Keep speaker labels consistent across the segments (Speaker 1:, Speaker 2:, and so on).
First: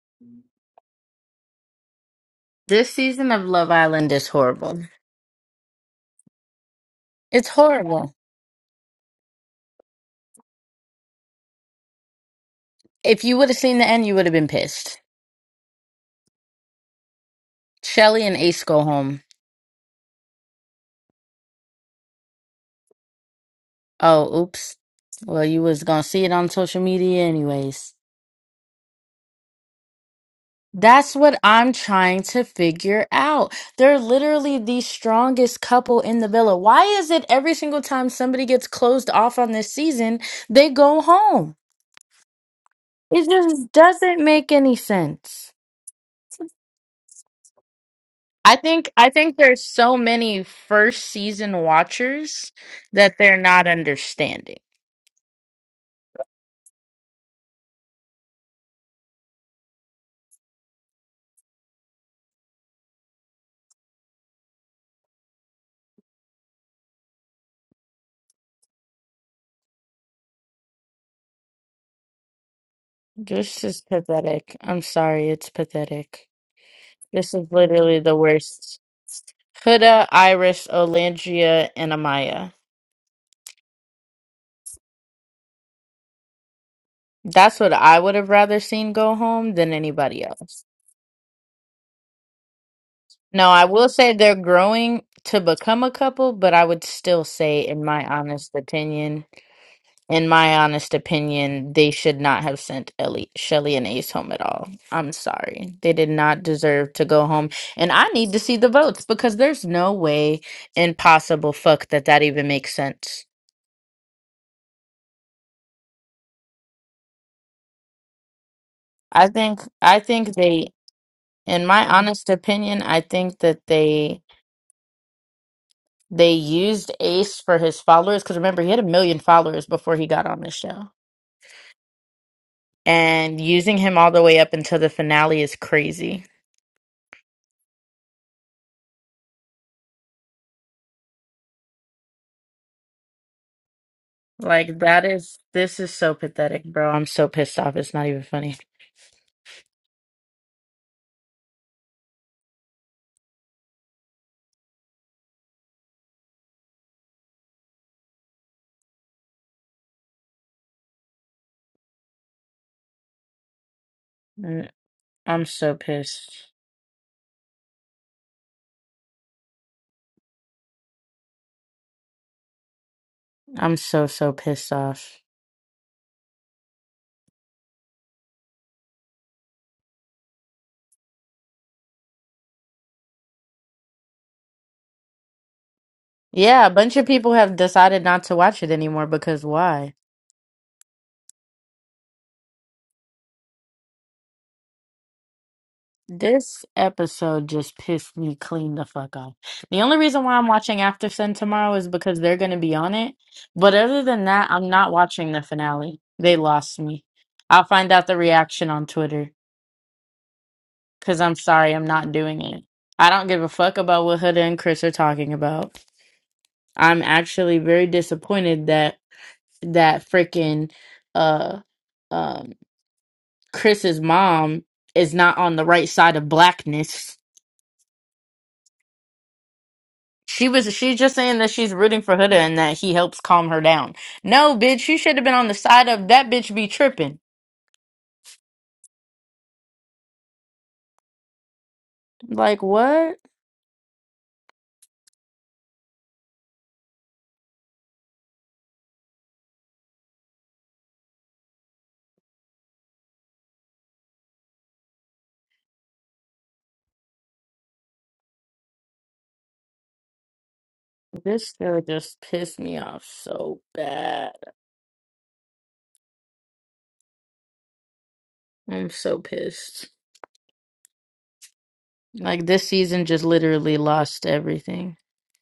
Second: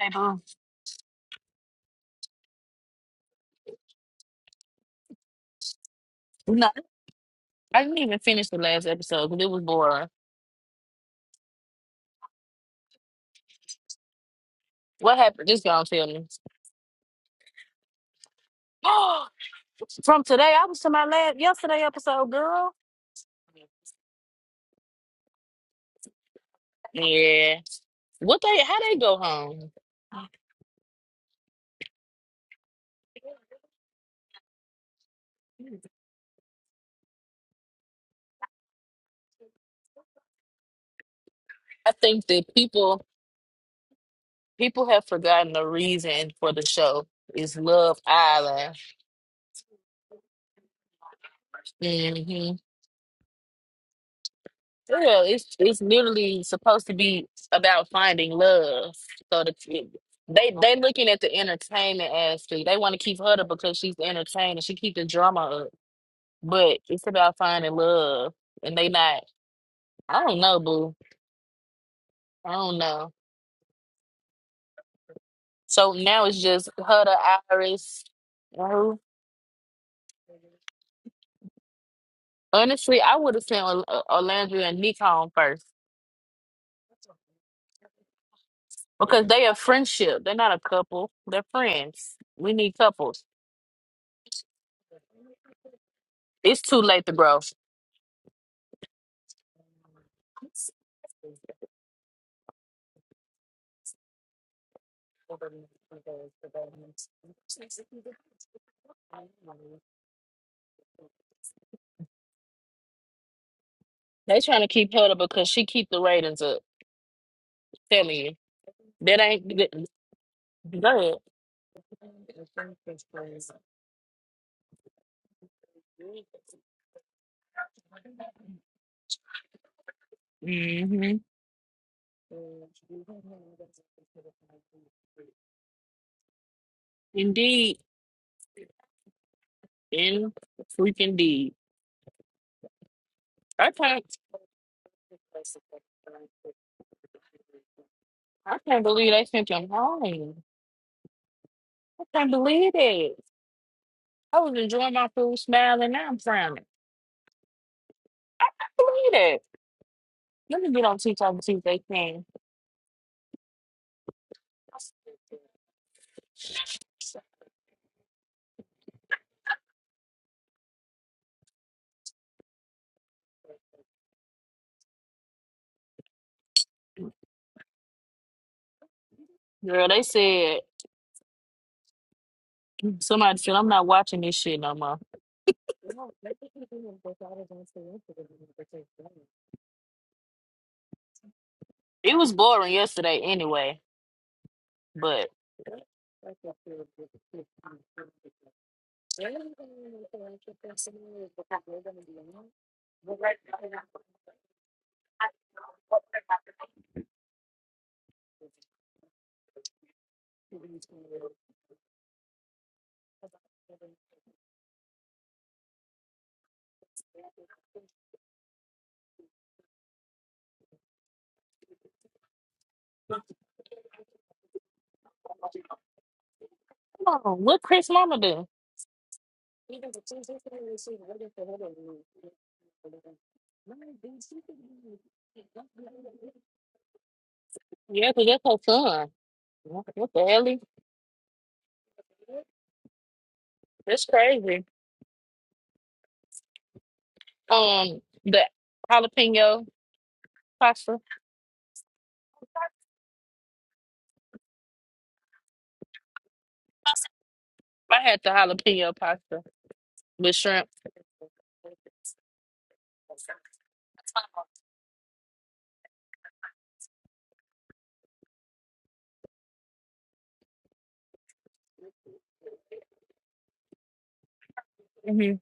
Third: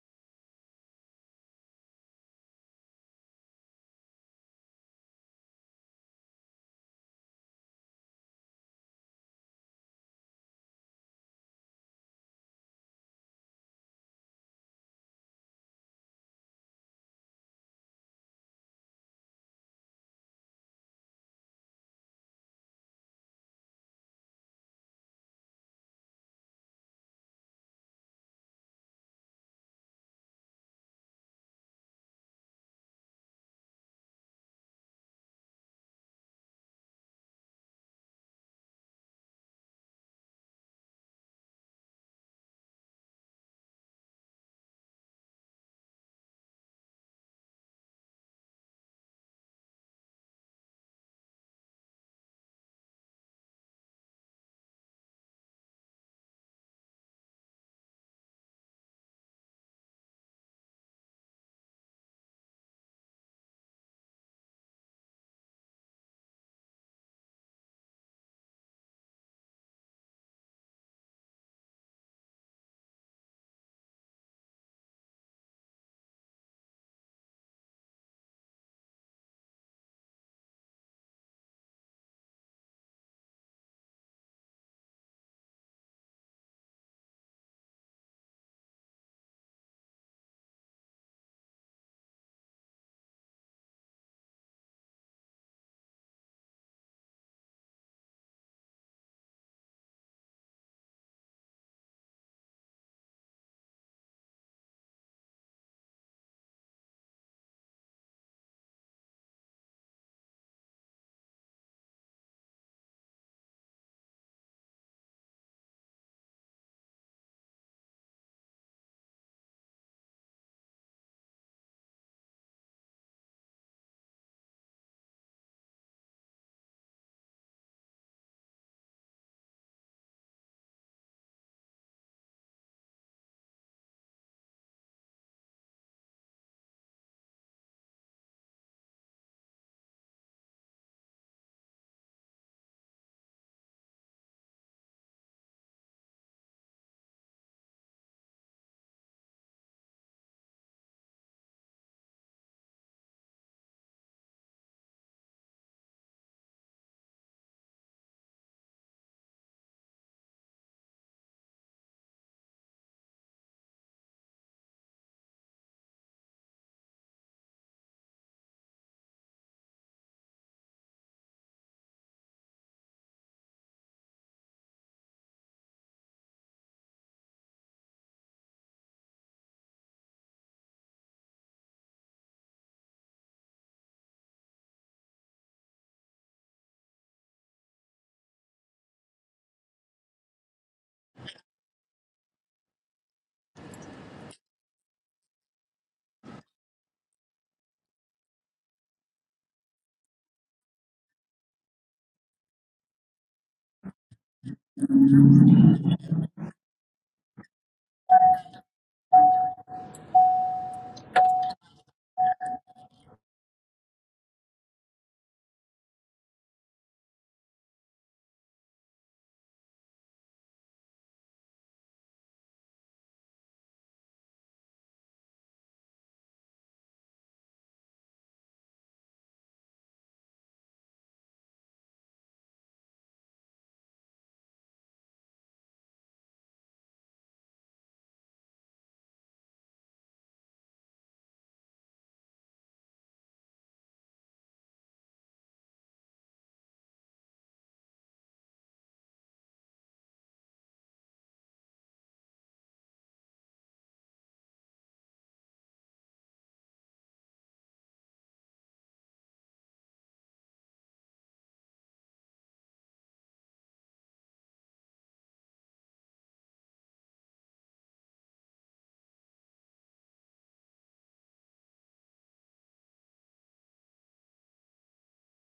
Speaker 1: Hey, boo.
Speaker 2: This season of Love Island is horrible.
Speaker 1: No,
Speaker 2: It's
Speaker 1: I didn't
Speaker 2: horrible.
Speaker 1: even finish the last episode because it was boring.
Speaker 2: If you would have seen the end, you would have been pissed.
Speaker 1: What happened? Just gonna tell me.
Speaker 2: Shelly and Ace go home.
Speaker 1: From today, I was to my last yesterday episode, girl.
Speaker 2: Oh, oops. Well, you was gonna see it on social media
Speaker 1: Yeah.
Speaker 2: anyways.
Speaker 1: What they? How they go home?
Speaker 2: That's what I'm trying to figure out. They're literally the strongest couple in the villa. Why is it every single time somebody gets closed off on this season, they go home?
Speaker 1: I think that people
Speaker 2: It just doesn't make any
Speaker 1: people have
Speaker 2: sense.
Speaker 1: forgotten the reason for the show is Love
Speaker 2: I
Speaker 1: Island.
Speaker 2: think I think there's so many first season
Speaker 1: Mm-hmm.
Speaker 2: watchers that they're not understanding.
Speaker 1: Yeah, it's it's literally supposed to be about finding love. So the they they looking at the entertainment aspect. They want to keep her up because she's entertaining. She keep the drama up, but it's about finding love, and they not. I don't know, boo. I don't know.
Speaker 2: This is pathetic. I'm sorry, it's
Speaker 1: So now
Speaker 2: pathetic.
Speaker 1: it's just Huda,
Speaker 2: This is literally
Speaker 1: Iris,
Speaker 2: the
Speaker 1: and
Speaker 2: worst.
Speaker 1: who?
Speaker 2: Huda, Iris, Olandria, and Amaya.
Speaker 1: Honestly, I would have sent Ol- uh, Olandria and Nick home first
Speaker 2: That's what I would have rather seen go
Speaker 1: because they
Speaker 2: home
Speaker 1: are
Speaker 2: than
Speaker 1: friendship.
Speaker 2: anybody
Speaker 1: They're not a
Speaker 2: else.
Speaker 1: couple. They're friends. We need couples.
Speaker 2: No, I will say they're growing to become a couple, but
Speaker 1: It's
Speaker 2: I
Speaker 1: too
Speaker 2: would
Speaker 1: late to
Speaker 2: still
Speaker 1: grow.
Speaker 2: say, in my honest opinion, in my honest opinion, they should not have sent Ellie, Shelly and Ace home at all. I'm sorry. They did not deserve to go home. And I need to see the votes because there's no way in possible fuck that that even makes sense.
Speaker 1: They trying to keep her because she keep the ratings up. Tell me, that
Speaker 2: I
Speaker 1: ain't
Speaker 2: think
Speaker 1: good.
Speaker 2: I think they
Speaker 1: Go ahead.
Speaker 2: in my honest opinion, I think that they they used Ace for his followers cuz remember he had a million followers before he got on the show.
Speaker 1: hmm
Speaker 2: And using him all the way up until the finale is crazy.
Speaker 1: Indeed, in freaking deed. Okay.
Speaker 2: Like that is this is so pathetic, bro. I'm so pissed off. It's not even funny.
Speaker 1: I can't believe they sent them home. I can't believe it. I was enjoying my food, smiling. Now I'm frowning. I can't believe it. Let me get on TikTok and see if they can.
Speaker 2: Mm, I'm so pissed. I'm so so pissed off.
Speaker 1: Girl, they said somebody said I'm not watching this shit no more.
Speaker 2: Yeah, a bunch of people have decided not to watch it anymore because why?
Speaker 1: It was boring yesterday anyway, but
Speaker 2: This episode just pissed me clean the fuck off. The only reason why I'm watching After Sun tomorrow is because they're going to be on it. But other than that, I'm not watching the finale. They lost me. I'll find out the reaction on Twitter because I'm sorry, I'm not doing it. I don't give a fuck about what Huda and Chris are talking about. I'm actually very disappointed that that freaking uh um Chris's mom is not on the right side of blackness
Speaker 1: Oh, what Chris Mama do? Yeah, 'cause that's
Speaker 2: She was
Speaker 1: her son.
Speaker 2: she's just saying that she's rooting for Huda and that he helps calm her down. No, bitch, you should have been on the side of that bitch be tripping.
Speaker 1: What the hell?
Speaker 2: Like what?
Speaker 1: That's crazy. Um, the jalapeno pasta. I had the jalapeno pasta with shrimp.
Speaker 2: This girl just pissed me off so bad. I'm so pissed. Like this season just literally lost everything.
Speaker 1: hmm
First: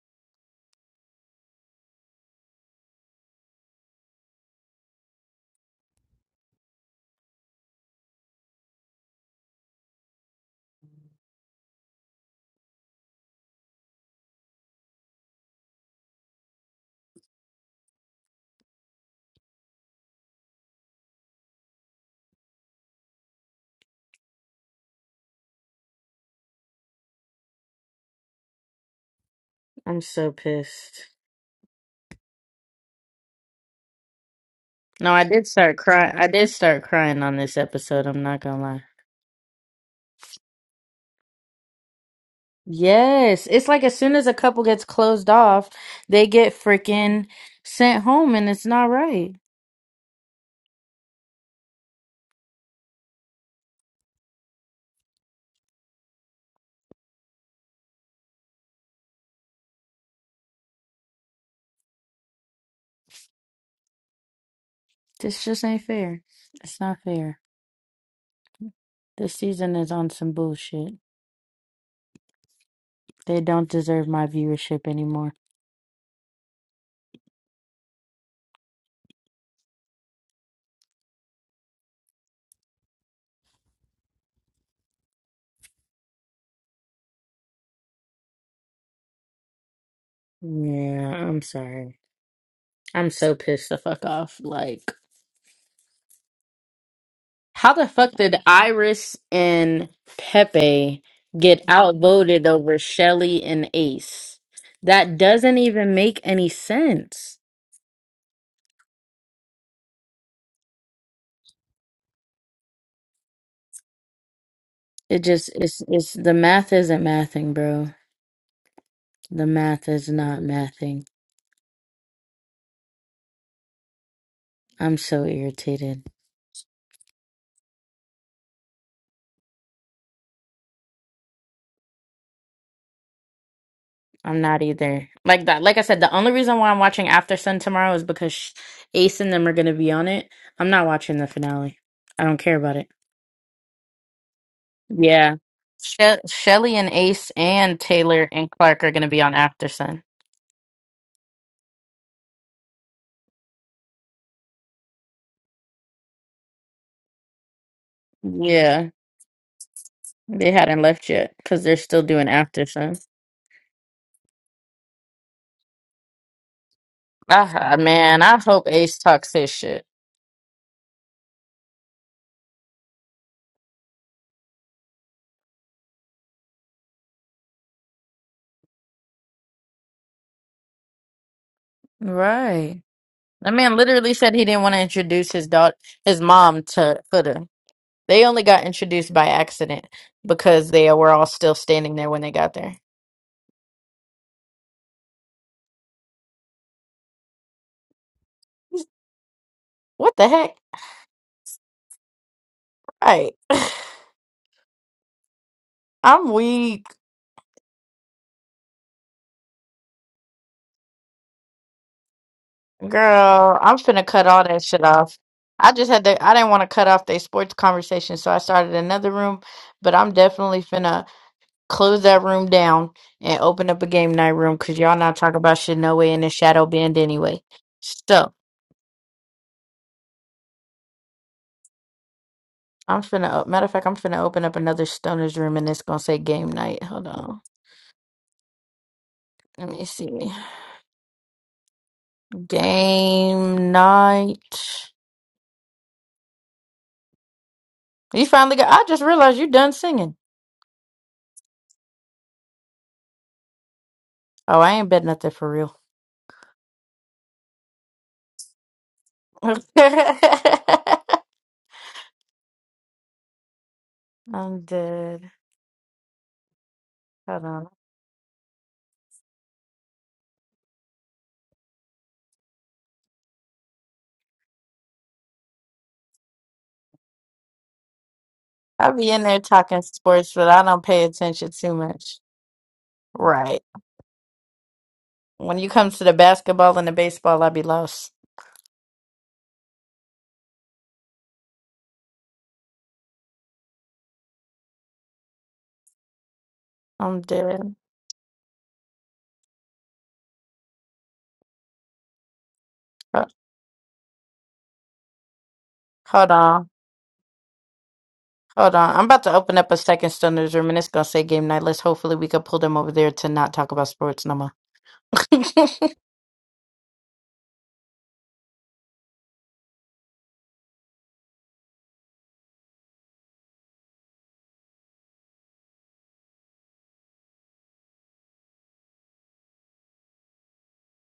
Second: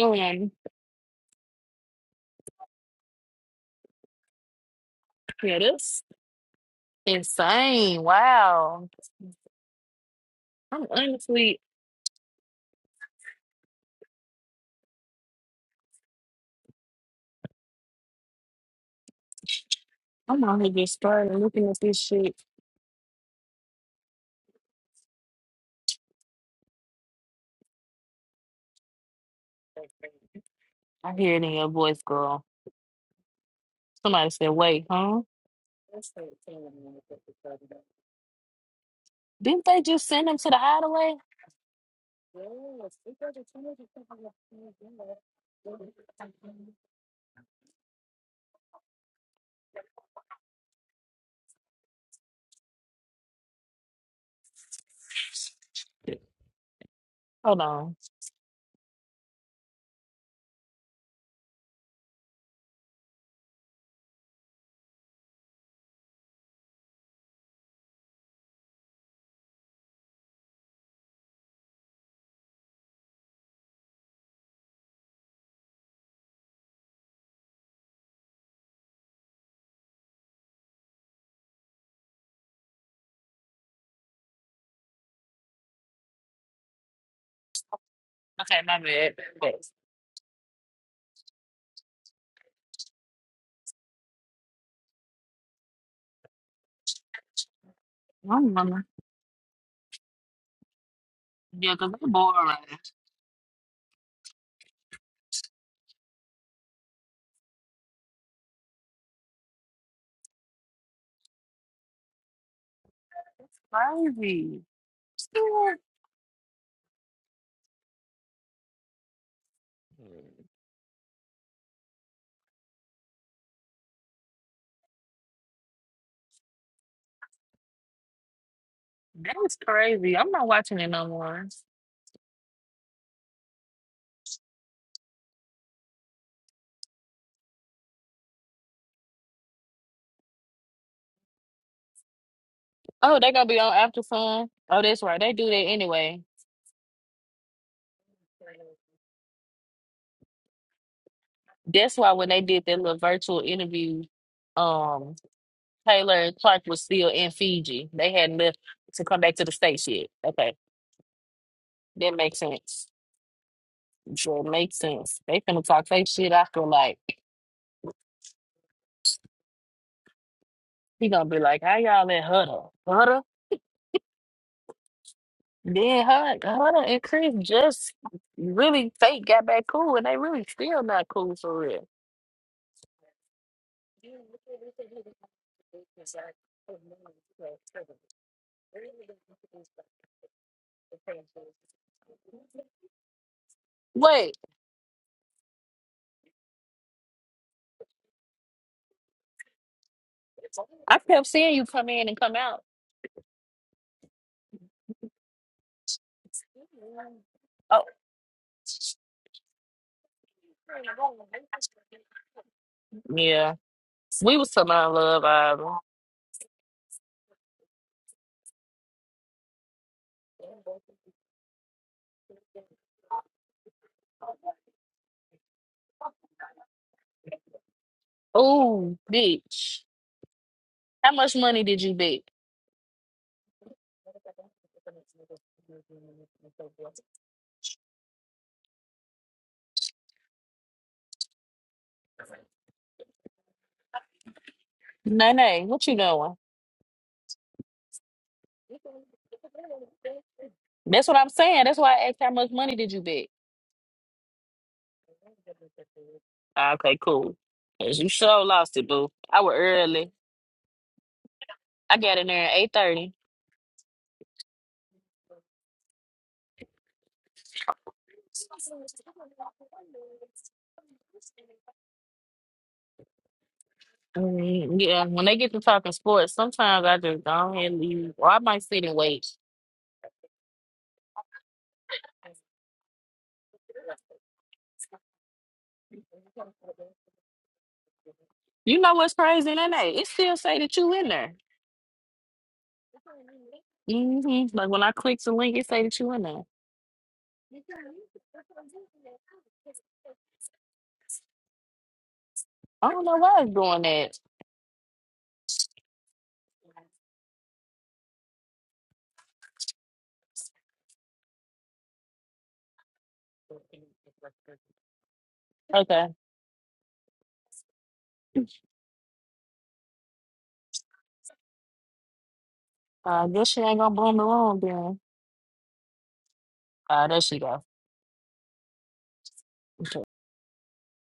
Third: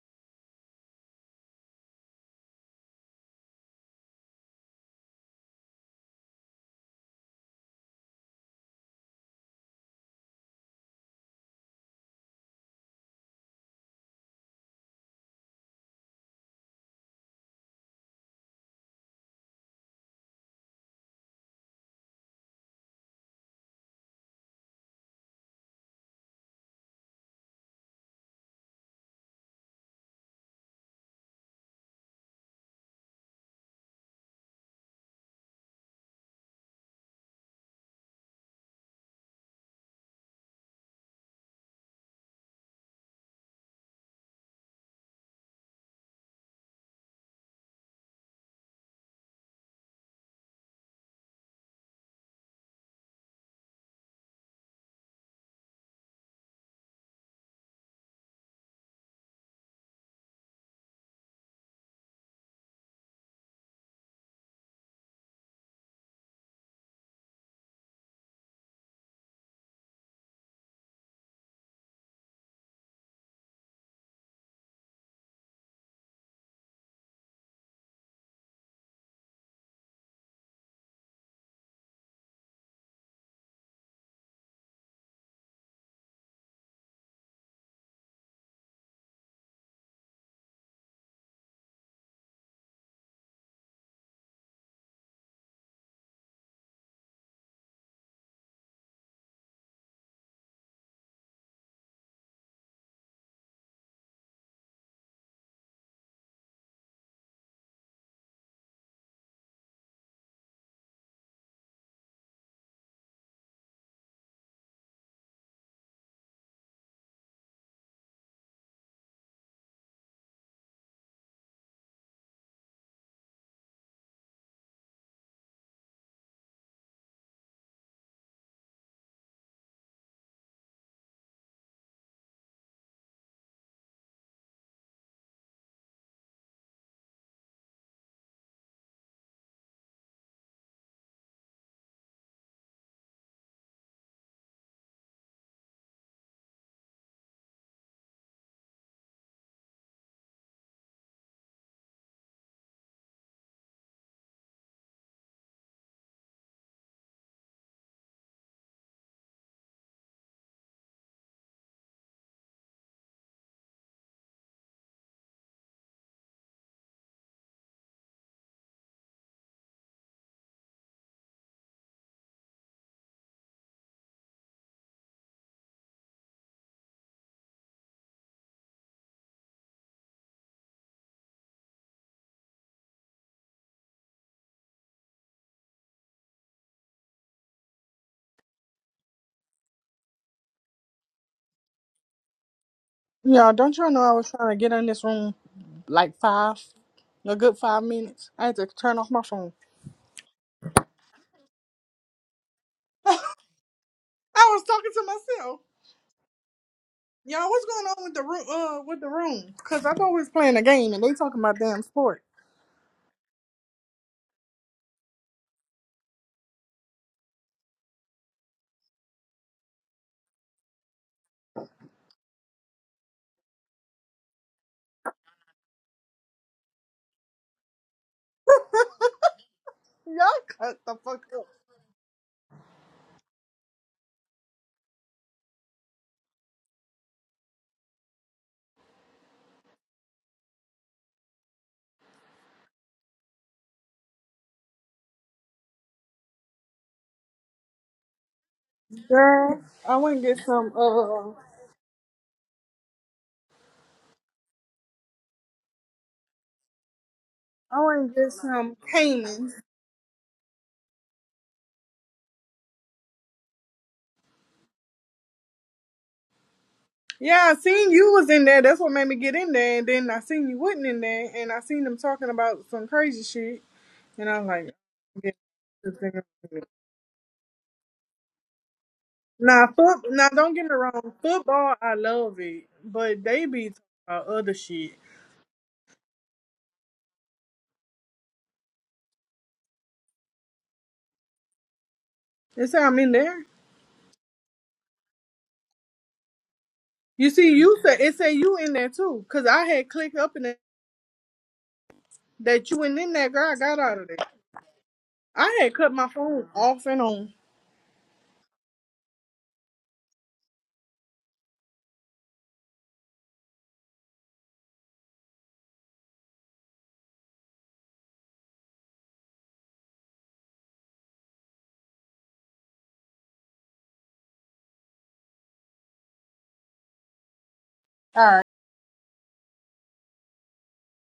Speaker 1: Um, yeah, this insane. Wow. I'm honestly, I'm only just starting looking at this shit.
Speaker 2: I'm so pissed.
Speaker 1: I hear it in your voice, girl. Somebody said, wait,
Speaker 2: No,
Speaker 1: huh?
Speaker 2: I did start crying. I did start crying on this episode, I'm not gonna lie.
Speaker 1: Didn't they just send him to the hideaway?
Speaker 2: Yes. It's like as soon as a couple gets closed off, they get freaking sent home and it's not right.
Speaker 1: Hold on.
Speaker 2: This just ain't fair. It's not fair. This season is on some bullshit. They don't deserve my viewership anymore.
Speaker 1: Okay, my bad. Yes.
Speaker 2: Yeah, I'm sorry. I'm so pissed the fuck off. Like, how the fuck
Speaker 1: I
Speaker 2: did
Speaker 1: don't remember.
Speaker 2: Iris and Pepe get
Speaker 1: Yeah, because they
Speaker 2: outvoted
Speaker 1: boring.
Speaker 2: over Shelly and Ace? That doesn't even make any sense.
Speaker 1: That's crazy.
Speaker 2: It just
Speaker 1: Stuart,
Speaker 2: it's it's the math isn't mathing, bro. The math is not mathing. I'm so irritated.
Speaker 1: That's crazy. I'm not watching it no more.
Speaker 2: I'm not either. Like that. Like I said, the only reason why I'm watching After Sun tomorrow is because sh- Ace and them are going to be on it. I'm not watching the finale. I don't care about it.
Speaker 1: Oh, they gonna be on After Fun? Oh, that's right. They
Speaker 2: Yeah.
Speaker 1: do that
Speaker 2: She-
Speaker 1: anyway.
Speaker 2: Shelly and Ace and Taylor and Clark are going to be on After Sun.
Speaker 1: That's why when they did that little virtual interview, um, Taylor and Clark was still in Fiji. They hadn't left
Speaker 2: Yeah.
Speaker 1: to come back to the States yet.
Speaker 2: They
Speaker 1: Okay.
Speaker 2: hadn't left yet because they're still
Speaker 1: That
Speaker 2: doing
Speaker 1: makes
Speaker 2: After
Speaker 1: sense.
Speaker 2: Sun.
Speaker 1: Sure makes sense. They finna talk their shit after like
Speaker 2: Ah, man. I hope Ace talks his shit.
Speaker 1: He gonna be like, "How y'all let Hutter, Hutter, then Hutter, Hutter and Chris just really fake got back cool, and they really still not cool for real."
Speaker 2: Right. That man literally said he didn't want to introduce his daughter, his mom to Huda. They only got introduced by accident because they were all still standing there when they got there.
Speaker 3: Y'all, don't y'all know I was
Speaker 1: Wait,
Speaker 3: trying to get in this room like five, a good five minutes. I had to turn off my phone.
Speaker 2: What the heck?
Speaker 1: I kept seeing you come in and come out.
Speaker 3: I
Speaker 2: Right.
Speaker 3: was talking to myself.
Speaker 2: I'm weak,
Speaker 3: Y'all, what's
Speaker 1: Oh,
Speaker 3: going on with the room? Uh, with the room? Cause I thought we was playing a game and they talking about damn sport.
Speaker 1: yeah,
Speaker 2: girl. I'm finna cut
Speaker 1: we
Speaker 2: all
Speaker 1: was
Speaker 2: that
Speaker 1: talking
Speaker 2: shit
Speaker 1: about
Speaker 2: off.
Speaker 1: love.
Speaker 2: I
Speaker 1: Island.
Speaker 2: just had to, I didn't want to cut off their sports conversation, so I started another room, but I'm definitely finna close that room down and open up a game night room because y'all not talking about shit no way in the shadow band anyway. So,
Speaker 1: Oh, bitch.
Speaker 3: Y'all cut the
Speaker 1: How
Speaker 3: fuck
Speaker 1: much
Speaker 3: up,
Speaker 1: money did you bet?
Speaker 2: I'm finna, matter of fact, I'm finna open up another stoner's room and it's gonna say game night. Hold on. Let me see. Game night.
Speaker 1: Nene, what you doing?
Speaker 2: You finally got. I just realized you
Speaker 3: girl.
Speaker 2: done
Speaker 3: I
Speaker 2: singing.
Speaker 3: went and get some.
Speaker 1: That's what I'm
Speaker 3: Uh,
Speaker 1: saying. That's why I asked how much money did you bet?
Speaker 2: Oh, I ain't bet nothing for real.
Speaker 1: Ah, Okay, cool.
Speaker 3: I
Speaker 1: 'Cause
Speaker 3: went
Speaker 1: you
Speaker 3: and get
Speaker 1: sure
Speaker 3: some
Speaker 1: lost it, boo. I was
Speaker 2: I'm
Speaker 3: Cayman.
Speaker 1: early. I got in there at 8.30.
Speaker 2: dead. Hold
Speaker 3: Yeah, I
Speaker 2: on.
Speaker 3: seen you was in there. That's what made me get in there. And then I seen you wasn't in there, and I seen them talking about some crazy shit. And I was like,
Speaker 1: Mm, Yeah, when
Speaker 3: yeah,
Speaker 1: they get to talking
Speaker 3: this
Speaker 1: sports,
Speaker 3: thing.
Speaker 1: sometimes I just go ahead and leave, or I might sit
Speaker 2: I
Speaker 1: and
Speaker 2: be in
Speaker 1: wait.
Speaker 2: there
Speaker 3: Now,
Speaker 2: talking
Speaker 3: foot, now
Speaker 2: sports, but
Speaker 3: don't
Speaker 2: I
Speaker 3: get me
Speaker 2: don't pay
Speaker 3: wrong.
Speaker 2: attention too
Speaker 3: Football, I
Speaker 2: much.
Speaker 3: love it, but they
Speaker 2: Right.
Speaker 3: be talking about other shit.
Speaker 2: When you come to the basketball and the baseball, I be lost.
Speaker 1: You know what's crazy, in that? It still say that you in there.
Speaker 3: They say I'm in there.
Speaker 1: hmm Like when I click the link, it say that you in there.
Speaker 2: I'm
Speaker 3: You see,
Speaker 2: dead.
Speaker 3: you said it say you in there too, cause I had clicked up in there that you
Speaker 1: I
Speaker 3: went
Speaker 1: don't
Speaker 3: in
Speaker 1: know
Speaker 2: Ho-
Speaker 3: that
Speaker 1: why it's
Speaker 3: girl. I got
Speaker 1: doing
Speaker 3: out of
Speaker 1: that.
Speaker 3: there. I had cut my
Speaker 2: Hold
Speaker 3: phone
Speaker 2: on.
Speaker 3: off and on.
Speaker 2: Hold on. I'm about to open up a second stunner's room and it's gonna say game night. Let's hopefully we can pull them over there to not talk about sports no more.
Speaker 1: Okay, uh, I guess she ain't gonna blow me wrong then. Uh, there she go.